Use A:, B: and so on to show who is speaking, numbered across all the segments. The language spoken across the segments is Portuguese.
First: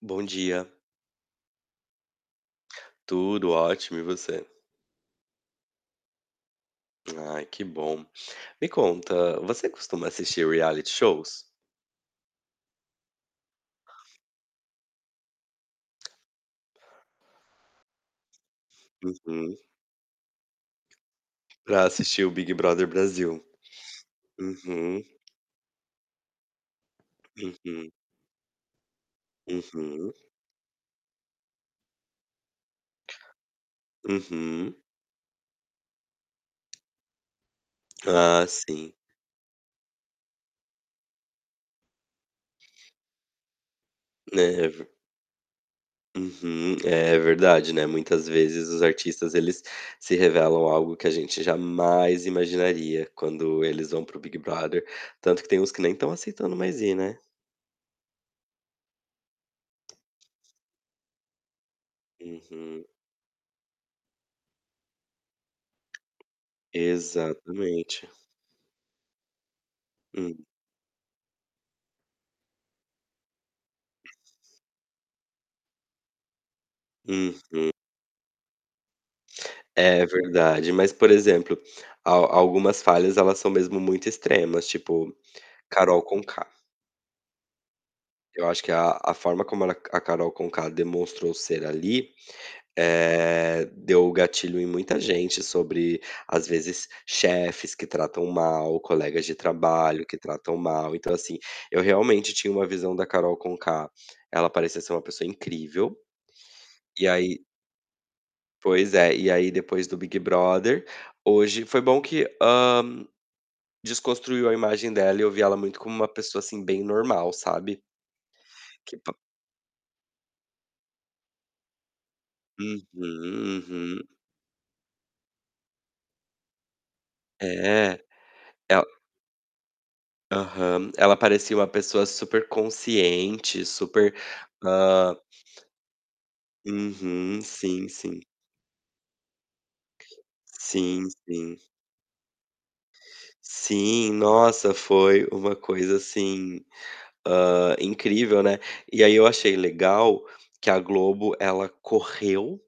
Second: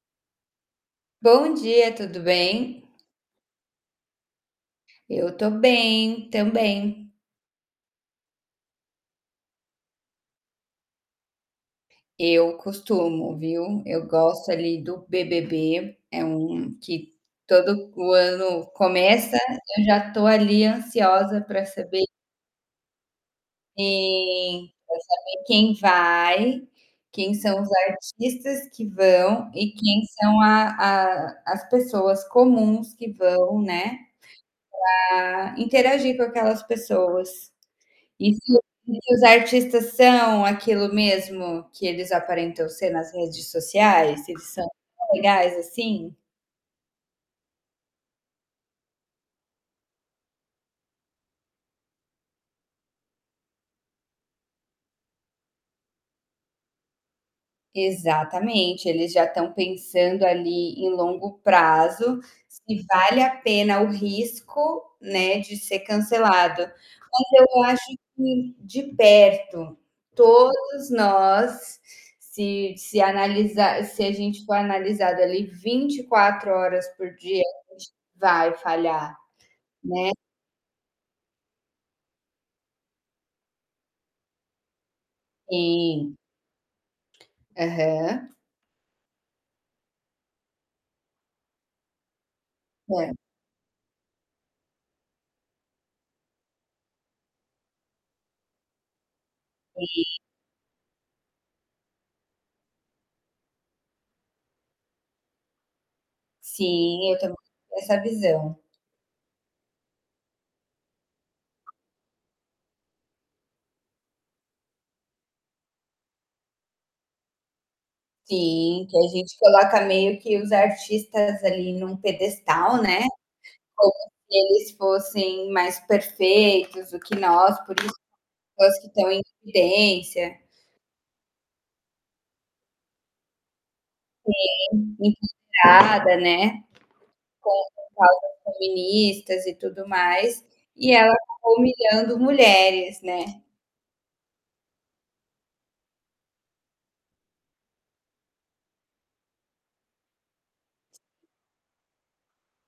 A: Bom dia.
B: Bom dia, tudo bem?
A: Tudo ótimo e você?
B: Eu tô bem também.
A: Ai, que bom. Me conta, você costuma assistir reality shows?
B: Eu costumo, viu. Eu gosto ali do BBB, é um que todo o ano começa,
A: Uhum.
B: eu já tô ali ansiosa pra
A: Pra
B: saber
A: assistir o Big Brother Brasil.
B: Sim, pra
A: Uhum.
B: saber quem vai, quem são os
A: Uhum.
B: artistas que vão e quem
A: Uhum.
B: são a a as pessoas comuns que vão, né,
A: Uhum.
B: pra interagir com aquelas pessoas. E se
A: Ah, sim.
B: os artistas são aquilo mesmo que eles aparentam ser nas redes sociais, se eles são
A: É ver
B: tão legais, assim?
A: Uhum. É, verdade, né, muitas vezes os artistas eles se revelam algo que a gente jamais imaginaria quando eles vão para o Big Brother, tanto que tem uns que nem estão aceitando mais ir, né.
B: Exatamente. Eles já estão pensando ali em longo prazo se
A: Uhum.
B: vale a pena o risco, né, de ser cancelado, mas eu acho
A: Exatamente.
B: que de perto,
A: Hum.
B: todos nós, se se analisar se a gente for analisado ali 24 horas por dia, a
A: Uhum.
B: gente vai falhar,
A: É
B: né.
A: verdade, mas, por exemplo, al algumas falhas elas são mesmo muito extremas tipo, Carol
B: Sim.
A: Conká.
B: Aham.
A: Eu acho que a a forma como ela a Carol Conká demonstrou ser ali,
B: Certo.
A: eh, deu o gatilho em muita gente sobre às vezes chefes que tratam mal, colegas de trabalho que
B: Sim.
A: tratam mal. Então, assim, eu realmente tinha uma visão da Carol Conká, ela parecia ser uma pessoa incrível. E
B: Sim, eu também
A: aí
B: tenho essa visão.
A: Pois é. E aí, depois do Big Brother, hoje foi bom que, hã, desconstruiu a imagem dela e eu vi ela muito como uma pessoa, assim, bem normal, sabe.
B: Sim, que
A: Que
B: a
A: pa
B: gente coloca meio que os artistas ali em um
A: Uhum,
B: pedestal, né, como
A: uhum.
B: se eles fossem mais perfeitos do que nós, por isso
A: É.
B: são pessoas
A: Ela
B: que estão em evidência.
A: Aham. Ela parecia uma pessoa superconsciente, super,
B: Sim,
A: hã
B: empoderada, né,
A: Uhum. Sim,
B: com
A: sim.
B: pautas feministas e tudo mais e
A: Sim,
B: ela acabou
A: sim.
B: humilhando mulheres, né.
A: Sim. Nossa, foi uma coisa assim, hã, incrível, né. E aí eu achei legal que a Globo, ela correu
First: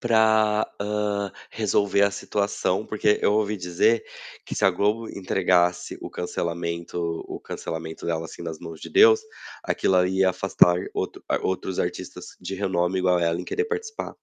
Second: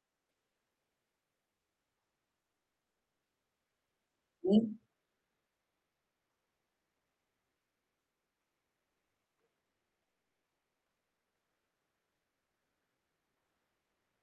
A: pra, hã, resolver a situação, porque eu ouvi dizer que se a
B: Hum.
A: Globo entregasse o cancelamento o cancelamento dela, assim, nas mãos de Deus, aquilo ali ia afastar outro a outros artistas de renome igual a ela, em querer participar.